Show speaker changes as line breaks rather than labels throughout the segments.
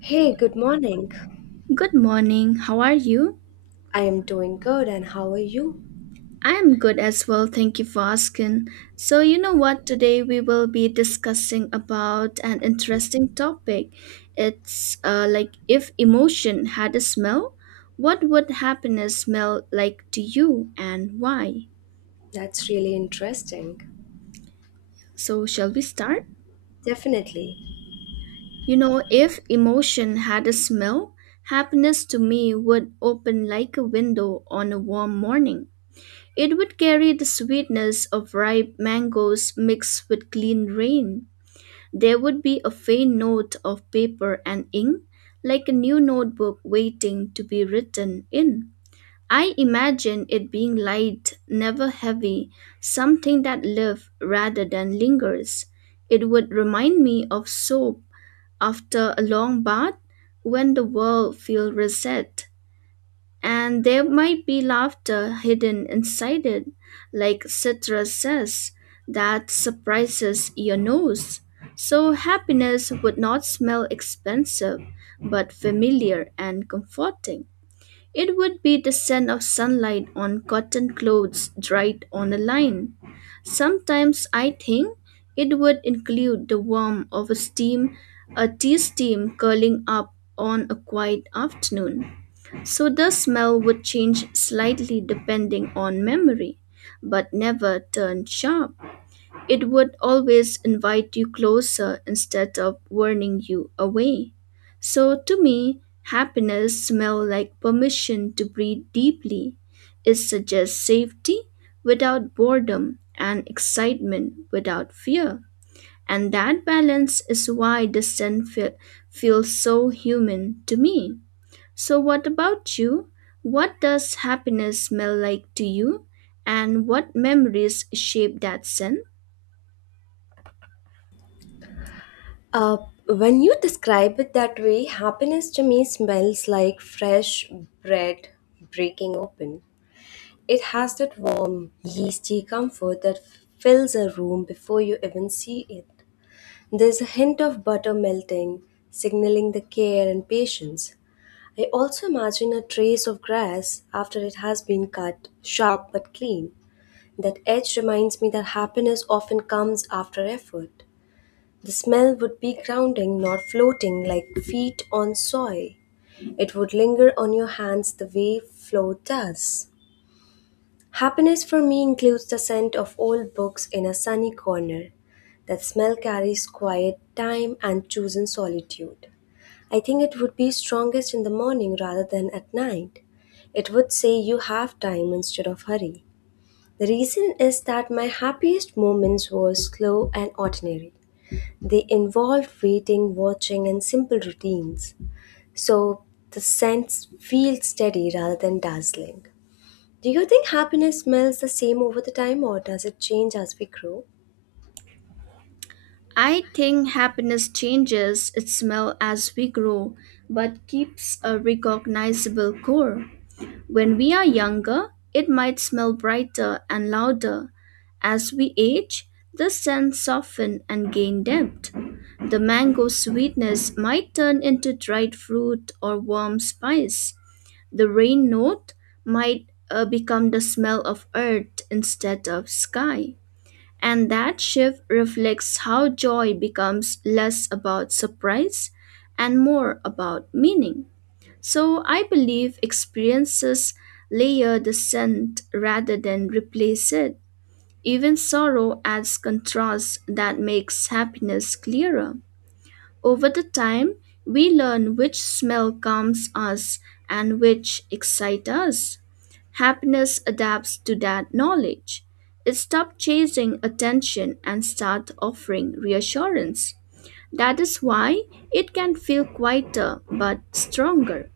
Hey, good morning.
Good morning. How are you?
I am doing good, and how are you?
I am good as well. Thank you for asking. So, you know what? Today we will be discussing about an interesting topic. It's like if emotion had a smell, what would happiness smell like to you and why?
That's really interesting.
So, shall we start?
Definitely.
You know, if emotion had a smell, happiness to me would open like a window on a warm morning. It would carry the sweetness of ripe mangoes mixed with clean rain. There would be a faint note of paper and ink, like a new notebook waiting to be written in. I imagine it being light, never heavy, something that lives rather than lingers. It would remind me of soap after a long bath when the world feels reset. And there might be laughter hidden inside it, like Citra says, that surprises your nose. So happiness would not smell expensive, but familiar and comforting. It would be the scent of sunlight on cotton clothes dried on a line. Sometimes I think it would include the warmth of a steam, a tea steam curling up on a quiet afternoon. So the smell would change slightly depending on memory, but never turn sharp. It would always invite you closer instead of warning you away. So to me, happiness smells like permission to breathe deeply. It suggests safety without boredom and excitement without fear. And that balance is why feels so human to me. So, what about you? What does happiness smell like to you? And what memories shape that scent?
Uh, when you describe it that way, happiness to me smells like fresh bread breaking open. It has that warm, yeasty comfort that fills a room before you even see it. There's a hint of butter melting, signaling the care and patience. I also imagine a trace of grass after it has been cut, sharp but clean. That edge reminds me that happiness often comes after effort. The smell would be grounding, not floating like feet on soil. It would linger on your hands the way flow does. Happiness for me includes the scent of old books in a sunny corner. That smell carries quiet time and chosen solitude. I think it would be strongest in the morning rather than at night. It would say you have time instead of hurry. The reason is that my happiest moments were slow and ordinary. They involved waiting, watching, and simple routines. So the sense feels steady rather than dazzling. Do you think happiness smells the same over the time or does it change as we grow?
I think happiness changes its smell as we grow, but keeps a recognizable core. When we are younger, it might smell brighter and louder. As we age, the scent softens and gain depth. The mango sweetness might turn into dried fruit or warm spice. The rain note might become the smell of earth instead of sky. And that shift reflects how joy becomes less about surprise and more about meaning. So I believe experiences layer the scent rather than replace it. Even sorrow adds contrast that makes happiness clearer. Over the time, we learn which smell calms us and which excite us. Happiness adapts to that knowledge. It stops chasing attention and starts offering reassurance. That is why it can feel quieter but stronger.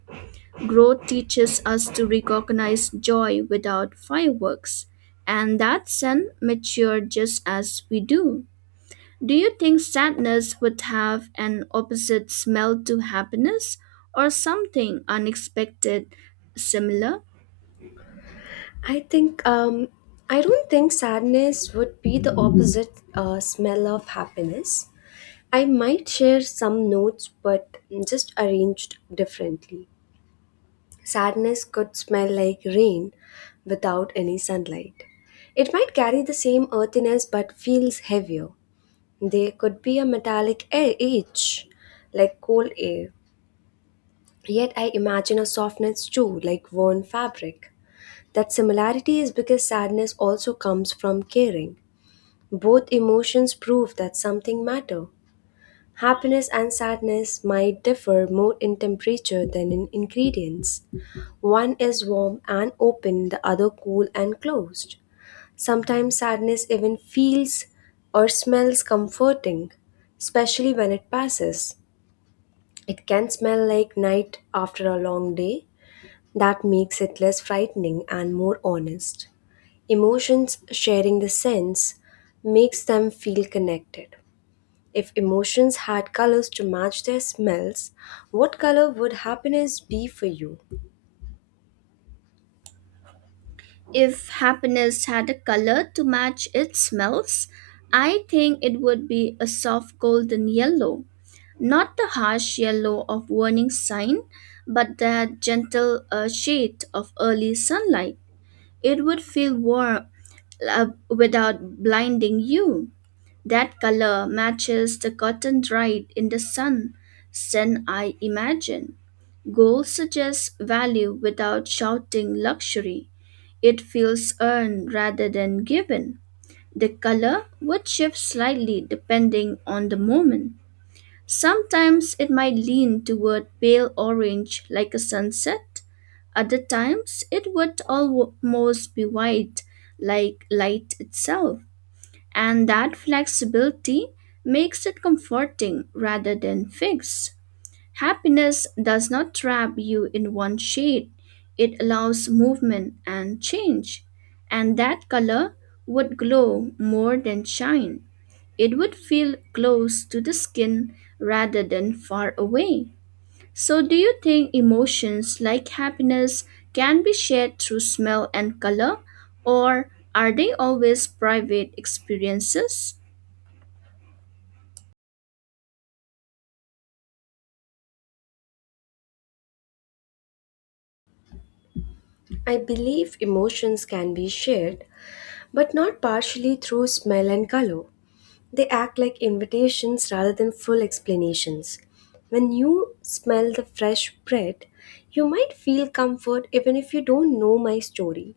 Growth teaches us to recognize joy without fireworks, and that sense mature just as we do. Do you think sadness would have an opposite smell to happiness or something unexpected similar?
I think um, I don't think sadness would be the opposite smell of happiness. I might share some notes, but just arranged differently. Sadness could smell like rain without any sunlight. It might carry the same earthiness but feels heavier. There could be a metallic air edge, like cold air. Yet I imagine a softness too, like worn fabric. That similarity is because sadness also comes from caring. Both emotions prove that something matter. Happiness and sadness might differ more in temperature than in ingredients. One is warm and open, the other cool and closed. Sometimes sadness even feels or smells comforting, especially when it passes. It can smell like night after a long day. That makes it less frightening and more honest. Emotions sharing the sense makes them feel connected. If emotions had colors to match their smells, what color would happiness be for you?
If happiness had a color to match its smells, I think it would be a soft golden yellow. Not the harsh yellow of warning sign, but that gentle shade of early sunlight. It would feel warm without blinding you. That color matches the cotton dried in the sun, then I imagine. Gold suggests value without shouting luxury. It feels earned rather than given. The color would shift slightly depending on the moment. Sometimes it might lean toward pale orange like a sunset. Other times it would almost be white like light itself. And that flexibility makes it comforting rather than fixed. Happiness does not trap you in one shade, it allows movement and change. And that color would glow more than shine. It would feel close to the skin rather than far away. So, do you think emotions like happiness can be shared through smell and color, or are they always private experiences?
I believe emotions can be shared but not partially through smell and color. They act like invitations rather than full explanations. When you smell the fresh bread, you might feel comfort even if you don't know my story.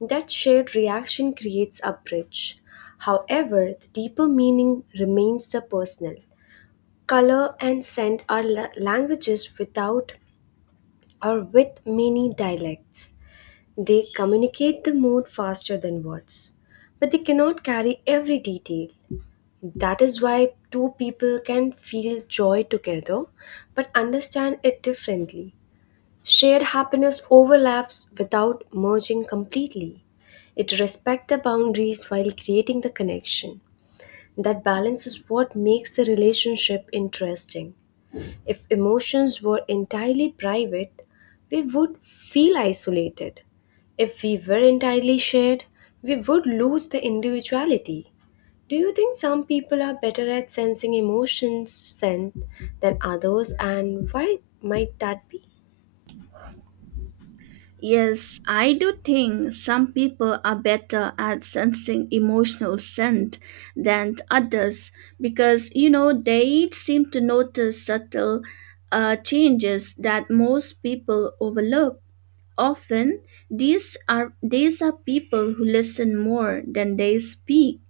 That shared reaction creates a bridge. However, the deeper meaning remains the personal. Color and scent are languages without or with many dialects. They communicate the mood faster than words, but they cannot carry every detail. That is why two people can feel joy together but understand it differently. Shared happiness overlaps without merging completely. It respects the boundaries while creating the connection. That balance is what makes the relationship interesting. If emotions were entirely private, we would feel isolated. If we were entirely shared, we would lose the individuality. Do you think some people are better at sensing emotions scent than others, and why might that be?
Yes, I do think some people are better at sensing emotional scent than others because, you know, they seem to notice subtle changes that most people overlook. Often, these are people who listen more than they speak.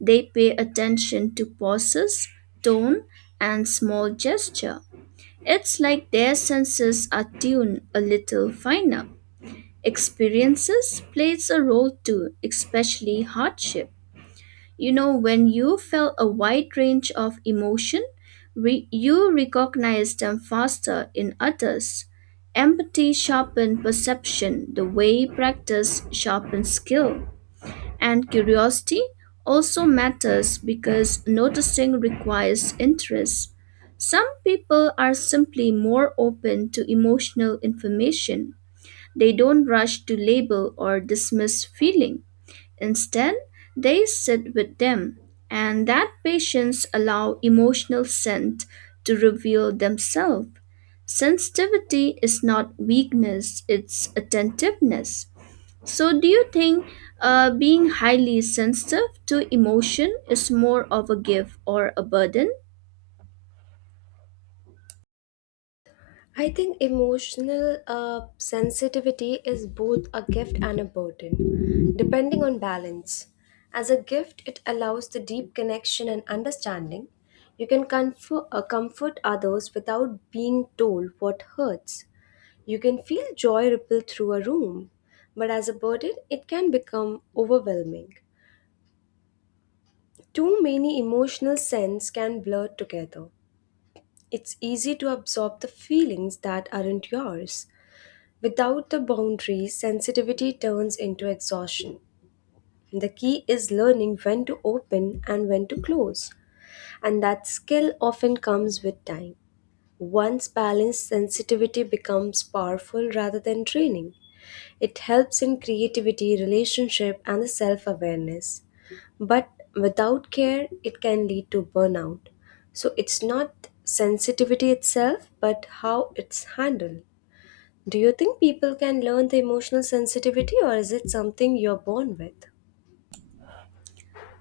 They pay attention to pauses, tone, and small gesture. It's like their senses are tuned a little finer. Experiences plays a role too, especially hardship. You know, when you felt a wide range of emotion, you recognize them faster in others. Empathy sharpens perception, the way practice sharpens skill. And curiosity also matters because noticing requires interest. Some people are simply more open to emotional information they don't rush to label or dismiss feeling. Instead, they sit with them, and that patience allow emotional scent to reveal themselves. Sensitivity is not weakness, it's attentiveness. So, do you think being highly sensitive to emotion is more of a gift or a burden?
I think emotional sensitivity is both a gift and a burden, depending on balance. As a gift, it allows the deep connection and understanding. You can comfort, comfort others without being told what hurts. You can feel joy ripple through a room, but as a burden, it can become overwhelming. Too many emotional scents can blur together. It's easy to absorb the feelings that aren't yours. Without the boundaries, sensitivity turns into exhaustion. The key is learning when to open and when to close, and that skill often comes with time. Once balanced, sensitivity becomes powerful rather than draining. It helps in creativity, relationship, and the self awareness. But without care, it can lead to burnout. So it's not sensitivity itself, but how it's handled. Do you think people can learn the emotional sensitivity or is it something you're born with?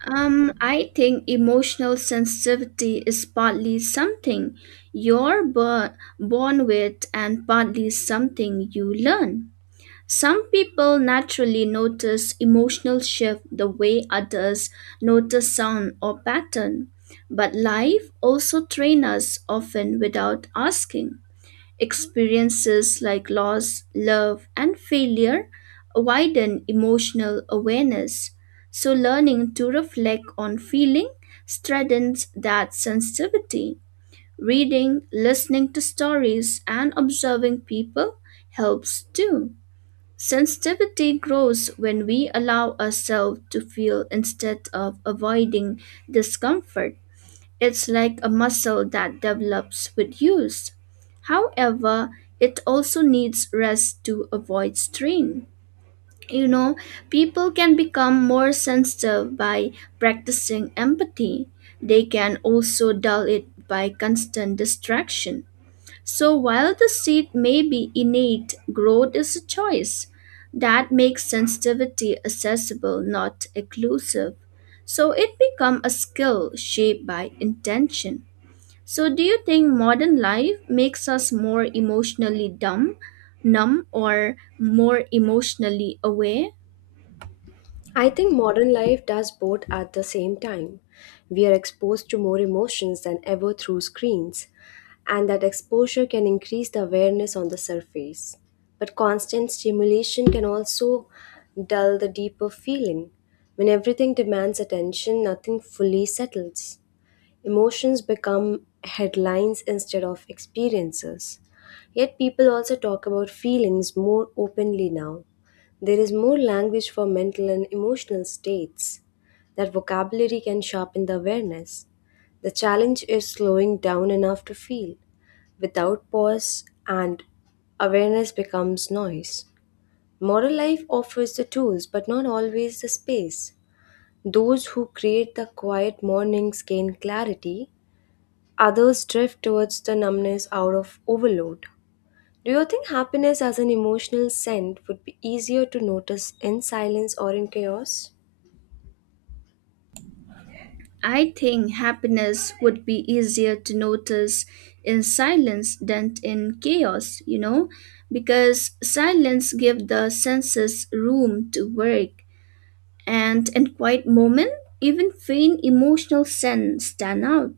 I think emotional sensitivity is partly something you're bo- born with and partly something you learn. Some people naturally notice emotional shift the way others notice sound or pattern, but life also trains us often without asking. Experiences like loss, love, and failure widen emotional awareness. So, learning to reflect on feeling strengthens that sensitivity. Reading, listening to stories, and observing people helps too. Sensitivity grows when we allow ourselves to feel instead of avoiding discomfort. It's like a muscle that develops with use. However, it also needs rest to avoid strain. You know, people can become more sensitive by practicing empathy. They can also dull it by constant distraction. So, while the seed may be innate, growth is a choice. That makes sensitivity accessible, not exclusive. So, it becomes a skill shaped by intention. So, do you think modern life makes us more emotionally numb, or more emotionally aware?
I think modern life does both at the same time. We are exposed to more emotions than ever through screens, and that exposure can increase the awareness on the surface. But constant stimulation can also dull the deeper feeling. When everything demands attention, nothing fully settles. Emotions become headlines instead of experiences. Yet people also talk about feelings more openly now. There is more language for mental and emotional states. That vocabulary can sharpen the awareness. The challenge is slowing down enough to feel without pause and awareness becomes noise. Modern life offers the tools but not always the space. Those who create the quiet mornings gain clarity, others drift towards the numbness out of overload. Do you think happiness as an emotional scent would be easier to notice in silence or in chaos?
I think happiness would be easier to notice in silence than in chaos, you know, because silence gives the senses room to work, and in quiet moment, even faint emotional sense stand out.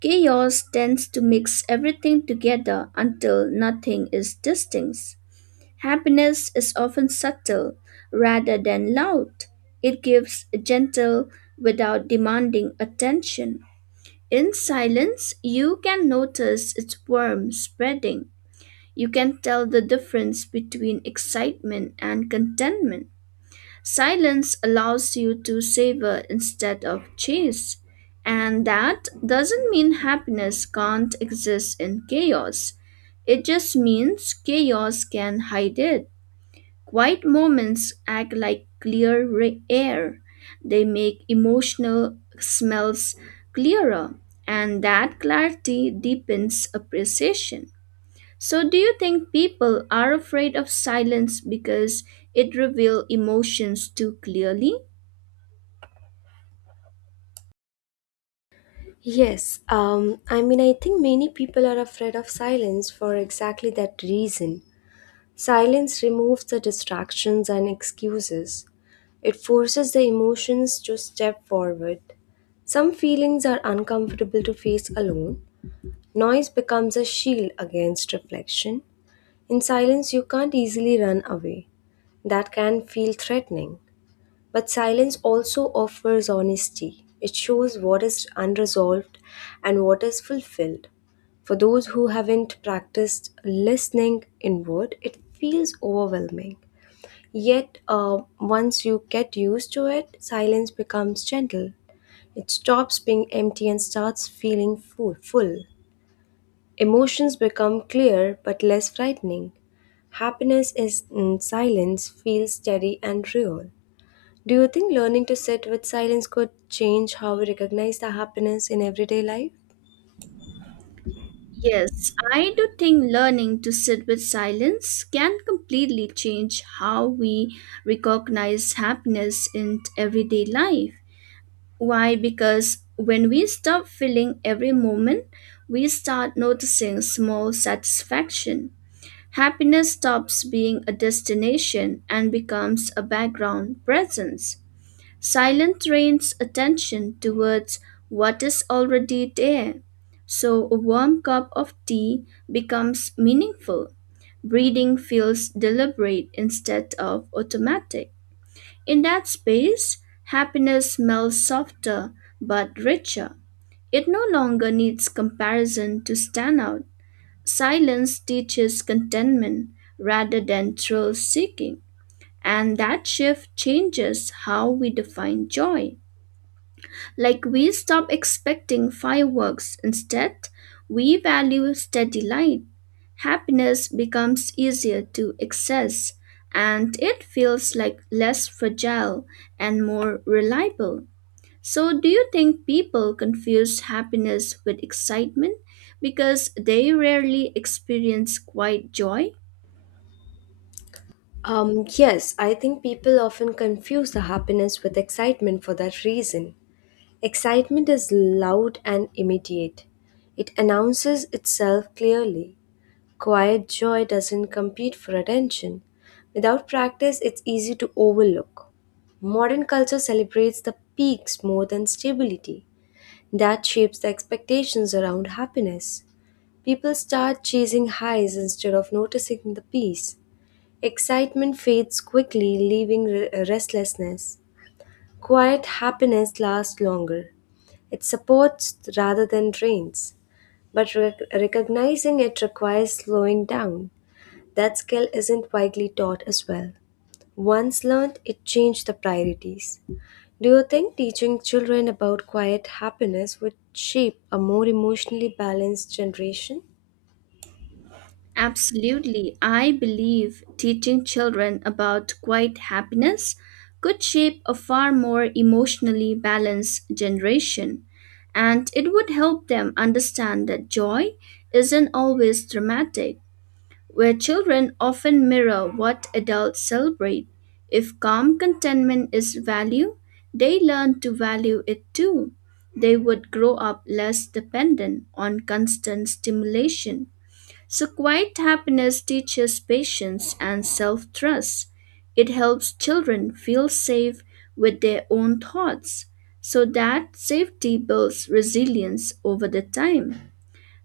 Chaos tends to mix everything together until nothing is distinct. Happiness is often subtle rather than loud. It gives gentle without demanding attention. In silence, you can notice its warmth spreading. You can tell the difference between excitement and contentment. Silence allows you to savor instead of chase. And that doesn't mean happiness can't exist in chaos. It just means chaos can hide it. Quiet moments act like air. They make emotional smells clearer, and that clarity deepens appreciation. So, do you think people are afraid of silence because it reveals emotions too clearly?
Yes, I think many people are afraid of silence for exactly that reason. Silence removes the distractions and excuses, it forces the emotions to step forward. Some feelings are uncomfortable to face alone. Noise becomes a shield against reflection. In silence, you can't easily run away. That can feel threatening. But silence also offers honesty. It shows what is unresolved and what is fulfilled. For those who haven't practiced listening inward, it feels overwhelming. Yet, once you get used to it, silence becomes gentle. It stops being empty and starts feeling full. Emotions become clear but less frightening. Happiness is in silence, feels steady and real. Do you think learning to sit with silence could change how we recognize the happiness in everyday life?
Yes, I do think learning to sit with silence can completely change how we recognize happiness in everyday life. Why? Because when we stop feeling every moment, we start noticing small satisfaction. Happiness stops being a destination and becomes a background presence. Silence trains attention towards what is already there. So a warm cup of tea becomes meaningful. Breathing feels deliberate instead of automatic. In that space, happiness smells softer but richer. It no longer needs comparison to stand out. Silence teaches contentment rather than thrill seeking, and that shift changes how we define joy. Like we stop expecting fireworks. Instead, we value steady light. Happiness becomes easier to access and it feels like less fragile and more reliable. So, do you think people confuse happiness with excitement because they rarely experience quiet joy?
Yes, I think people often confuse the happiness with excitement for that reason. Excitement is loud and immediate. It announces itself clearly. Quiet joy doesn't compete for attention. Without practice, it's easy to overlook. Modern culture celebrates the peaks more than stability. That shapes the expectations around happiness. People start chasing highs instead of noticing the peace. Excitement fades quickly, leaving restlessness. Quiet happiness lasts longer. It supports rather than drains, but recognizing it requires slowing down. That skill isn't widely taught as well. Once learned, it changed the priorities. Do you think teaching children about quiet happiness would shape a more emotionally balanced generation?
Absolutely. I believe teaching children about quiet happiness could shape a far more emotionally balanced generation, and it would help them understand that joy isn't always dramatic, where children often mirror what adults celebrate. If calm contentment is value, they learn to value it too. They would grow up less dependent on constant stimulation so, quiet happiness teaches patience and self trust. It helps children feel safe with their own thoughts, so that safety builds resilience over the time.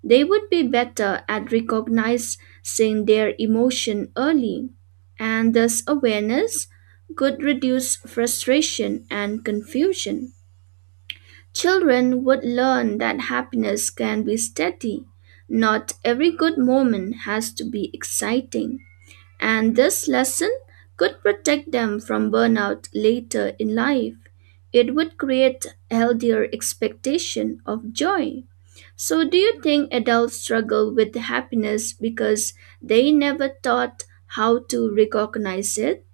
They would be better at recognizing their emotion early, and thus awareness could reduce frustration and confusion. Children would learn that happiness can be steady. Not every good moment has to be exciting. And this lesson could protect them from burnout later in life. It would create healthier expectation of joy. So do you think adults struggle with happiness because they never taught how to recognize it?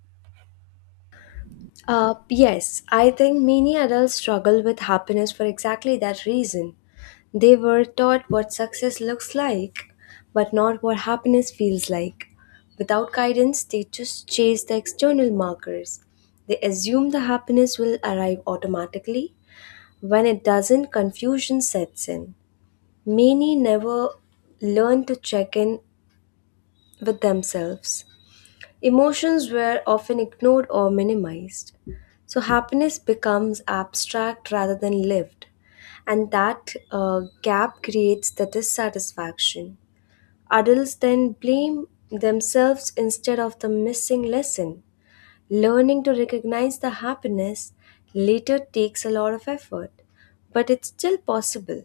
Yes, I think many adults struggle with happiness for exactly that reason. They were taught what success looks like, but not what happiness feels like. Without guidance, they just chase the external markers. They assume the happiness will arrive automatically, when it doesn't, confusion sets in. Many never learn to check in with themselves. Emotions were often ignored or minimized. So happiness becomes abstract rather than lived. And that gap creates the dissatisfaction. Adults then blame themselves instead of the missing lesson. Learning to recognize the happiness later takes a lot of effort, but it's still possible.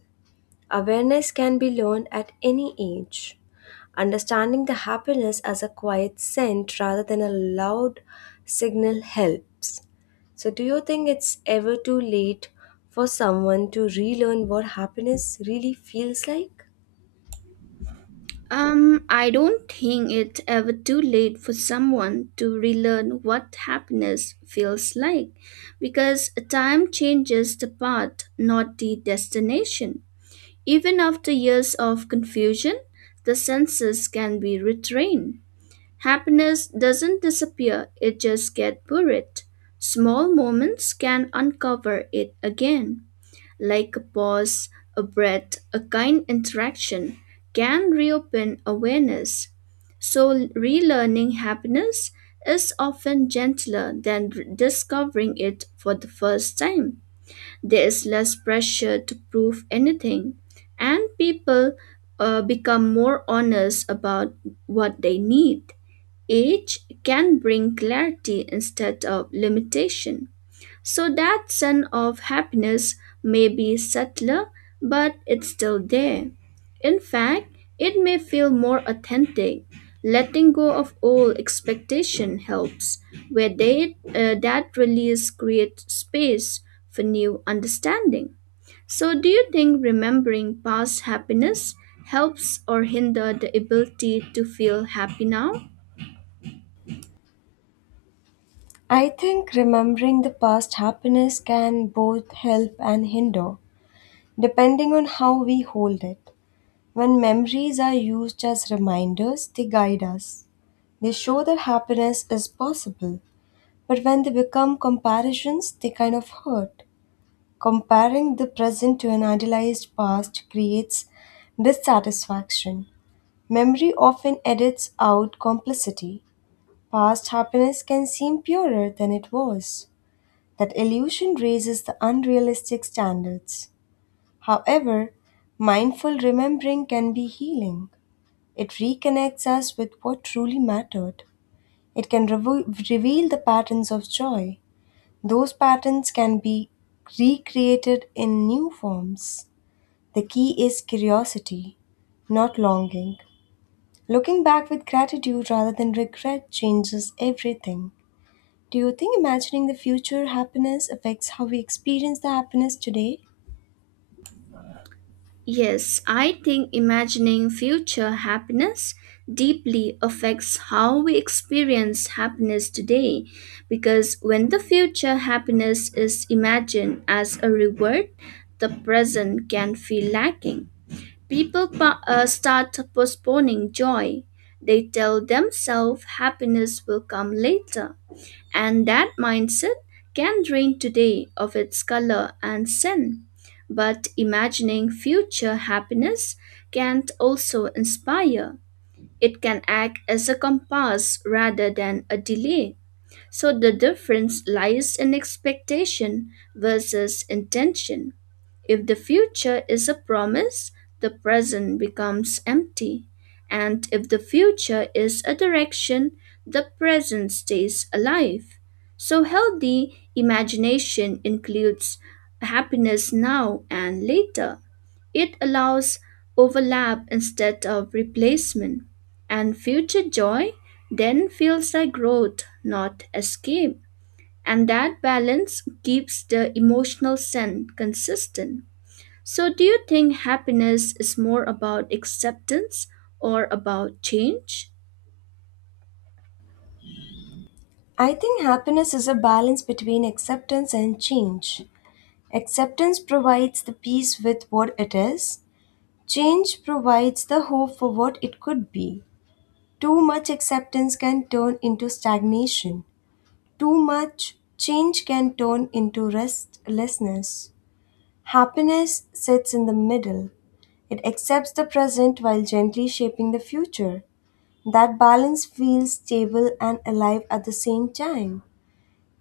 Awareness can be learned at any age. Understanding the happiness as a quiet scent rather than a loud signal helps. So, do you think it's ever too late for someone to relearn what happiness really feels like?
I don't think it's ever too late for someone to relearn what happiness feels like because time changes the path, not the destination. Even after years of confusion, the senses can be retrained. Happiness doesn't disappear, it just gets buried. Small moments can uncover it again like a pause, a breath, a kind interaction, can reopen awareness. So, relearning happiness is often gentler than discovering it for the first time. There is less pressure to prove anything, and people become more honest about what they need. Age can bring clarity instead of limitation. So that sense of happiness may be subtler, but it's still there. In fact, it may feel more authentic. Letting go of old expectation helps, where that release creates space for new understanding. So, do you think remembering past happiness helps or hinder the ability to feel happy now?
I think remembering the past happiness can both help and hinder, depending on how we hold it. When memories are used as reminders, they guide us. They show that happiness is possible. But when they become comparisons, they kind of hurt. Comparing the present to an idealized past creates dissatisfaction. Memory often edits out complicity. Past happiness can seem purer than it was. That illusion raises the unrealistic standards. However, mindful remembering can be healing. It reconnects us with what truly mattered. It can reveal the patterns of joy. Those patterns can be recreated in new forms. The key is curiosity, not longing. Looking back with gratitude rather than regret changes everything. Do you think imagining the future happiness affects how we experience the happiness today?
Yes, I think imagining future happiness deeply affects how we experience happiness today because when the future happiness is imagined as a reward, the present can feel lacking. People start postponing joy. They tell themselves happiness will come later and that mindset can drain today of its color and sin. But imagining future happiness can also inspire. It can act as a compass rather than a delay. So the difference lies in expectation versus intention. If the future is a promise, the present becomes empty. And if the future is a direction, the present stays alive. So healthy imagination includes happiness now and later. It allows overlap instead of replacement. And future joy then feels like growth, not escape. And that balance keeps the emotional scent consistent. So, do you think happiness is more about acceptance or about change?
I think happiness is a balance between acceptance and change. Acceptance provides the peace with what it is, change provides the hope for what it could be. Too much acceptance can turn into stagnation. Too much change can turn into restlessness. Happiness sits in the middle. It accepts the present while gently shaping the future. That balance feels stable and alive at the same time.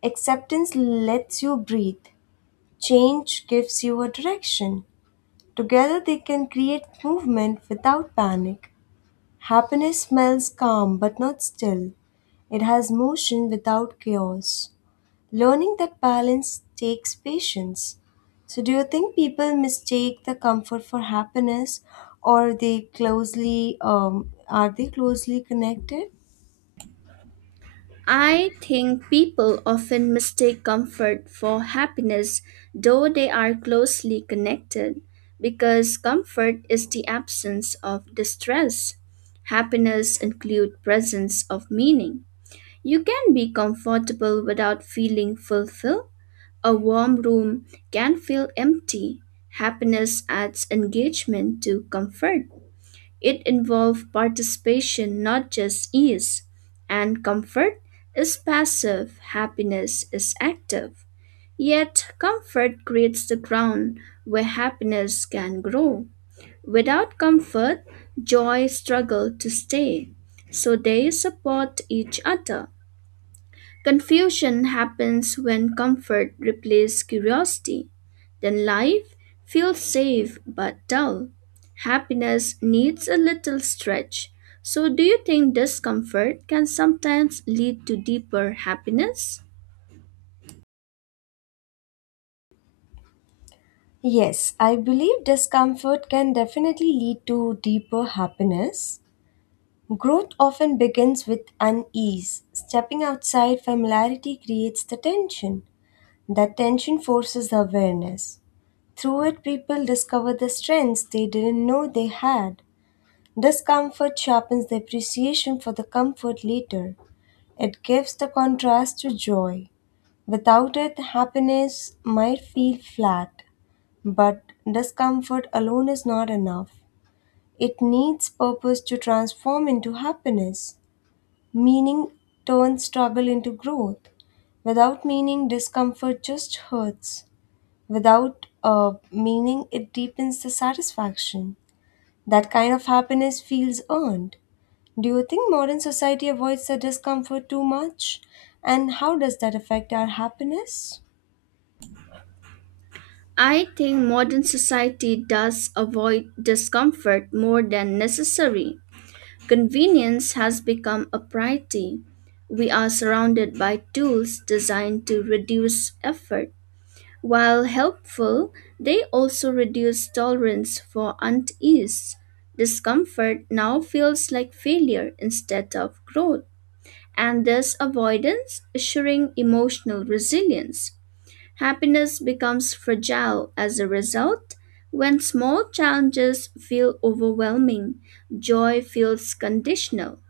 Acceptance lets you breathe. Change gives you a direction. Together they can create movement without panic. Happiness smells calm but not still. It has motion without chaos. Learning that balance takes patience. So, do you think people mistake the comfort for happiness, or they closely are they closely connected?
I think people often mistake comfort for happiness, though they are closely connected, because comfort is the absence of distress. Happiness includes presence of meaning. You can be comfortable without feeling fulfilled. A warm room can feel empty. Happiness adds engagement to comfort. It involves participation, not just ease. And comfort is passive, happiness is active. Yet, comfort creates the ground where happiness can grow. Without comfort, joy struggles to stay. So they support each other. Confusion happens when comfort replaces curiosity. Then life feels safe but dull. Happiness needs a little stretch. So, do you think discomfort can sometimes lead to deeper happiness?
Yes, I believe discomfort can definitely lead to deeper happiness. Growth often begins with unease. Stepping outside familiarity creates the tension. The tension forces awareness. Through it, people discover the strengths they didn't know they had. Discomfort sharpens the appreciation for the comfort later. It gives the contrast to joy. Without it, happiness might feel flat. But discomfort alone is not enough. It needs purpose to transform into happiness. Meaning turns struggle into growth. Without meaning, discomfort just hurts without meaning it deepens the satisfaction. That kind of happiness feels earned. Do you think modern society avoids the discomfort too much? And how does that affect our happiness?
I think modern society does avoid discomfort more than necessary. Convenience has become a priority. We are surrounded by tools designed to reduce effort While helpful, they also reduce tolerance for unease. Discomfort now feels like failure instead of growth, and this avoidance assuring emotional resilience. Happiness becomes fragile as a result. When small challenges feel overwhelming, joy feels conditional.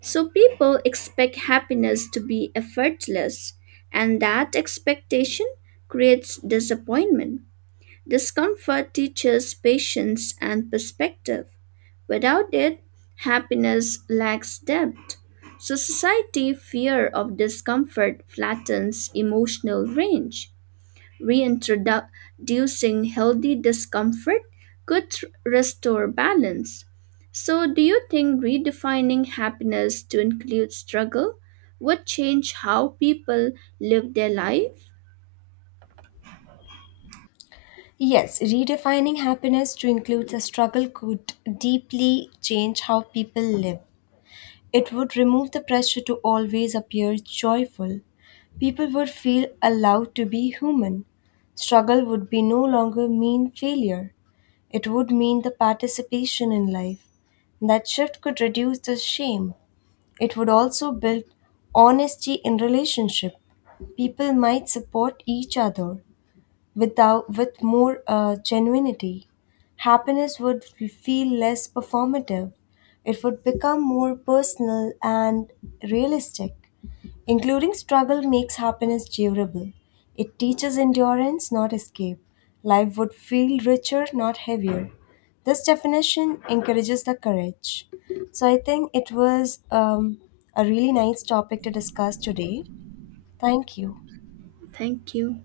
So people expect happiness to be effortless, and that expectation creates disappointment. Discomfort teaches patience and perspective. Without it, happiness lacks depth. So society fear of discomfort flattens emotional range. Reintroducing healthy discomfort could restore balance. So, do you think redefining happiness to include struggle would change how people live their life?
Yes, redefining happiness to include the struggle could deeply change how people live. It would remove the pressure to always appear joyful. People would feel allowed to be human. Struggle would be no longer mean failure. It would mean the participation in life. That shift could reduce the shame. It would also build honesty in relationship. People might support each other without with more genuinity. Happiness would feel less performative. It would become more personal and realistic. Including struggle makes happiness durable. It teaches endurance, not escape. Life would feel richer, not heavier. This definition encourages the courage. So I think it was a really nice topic to discuss today. Thank you.
Thank you.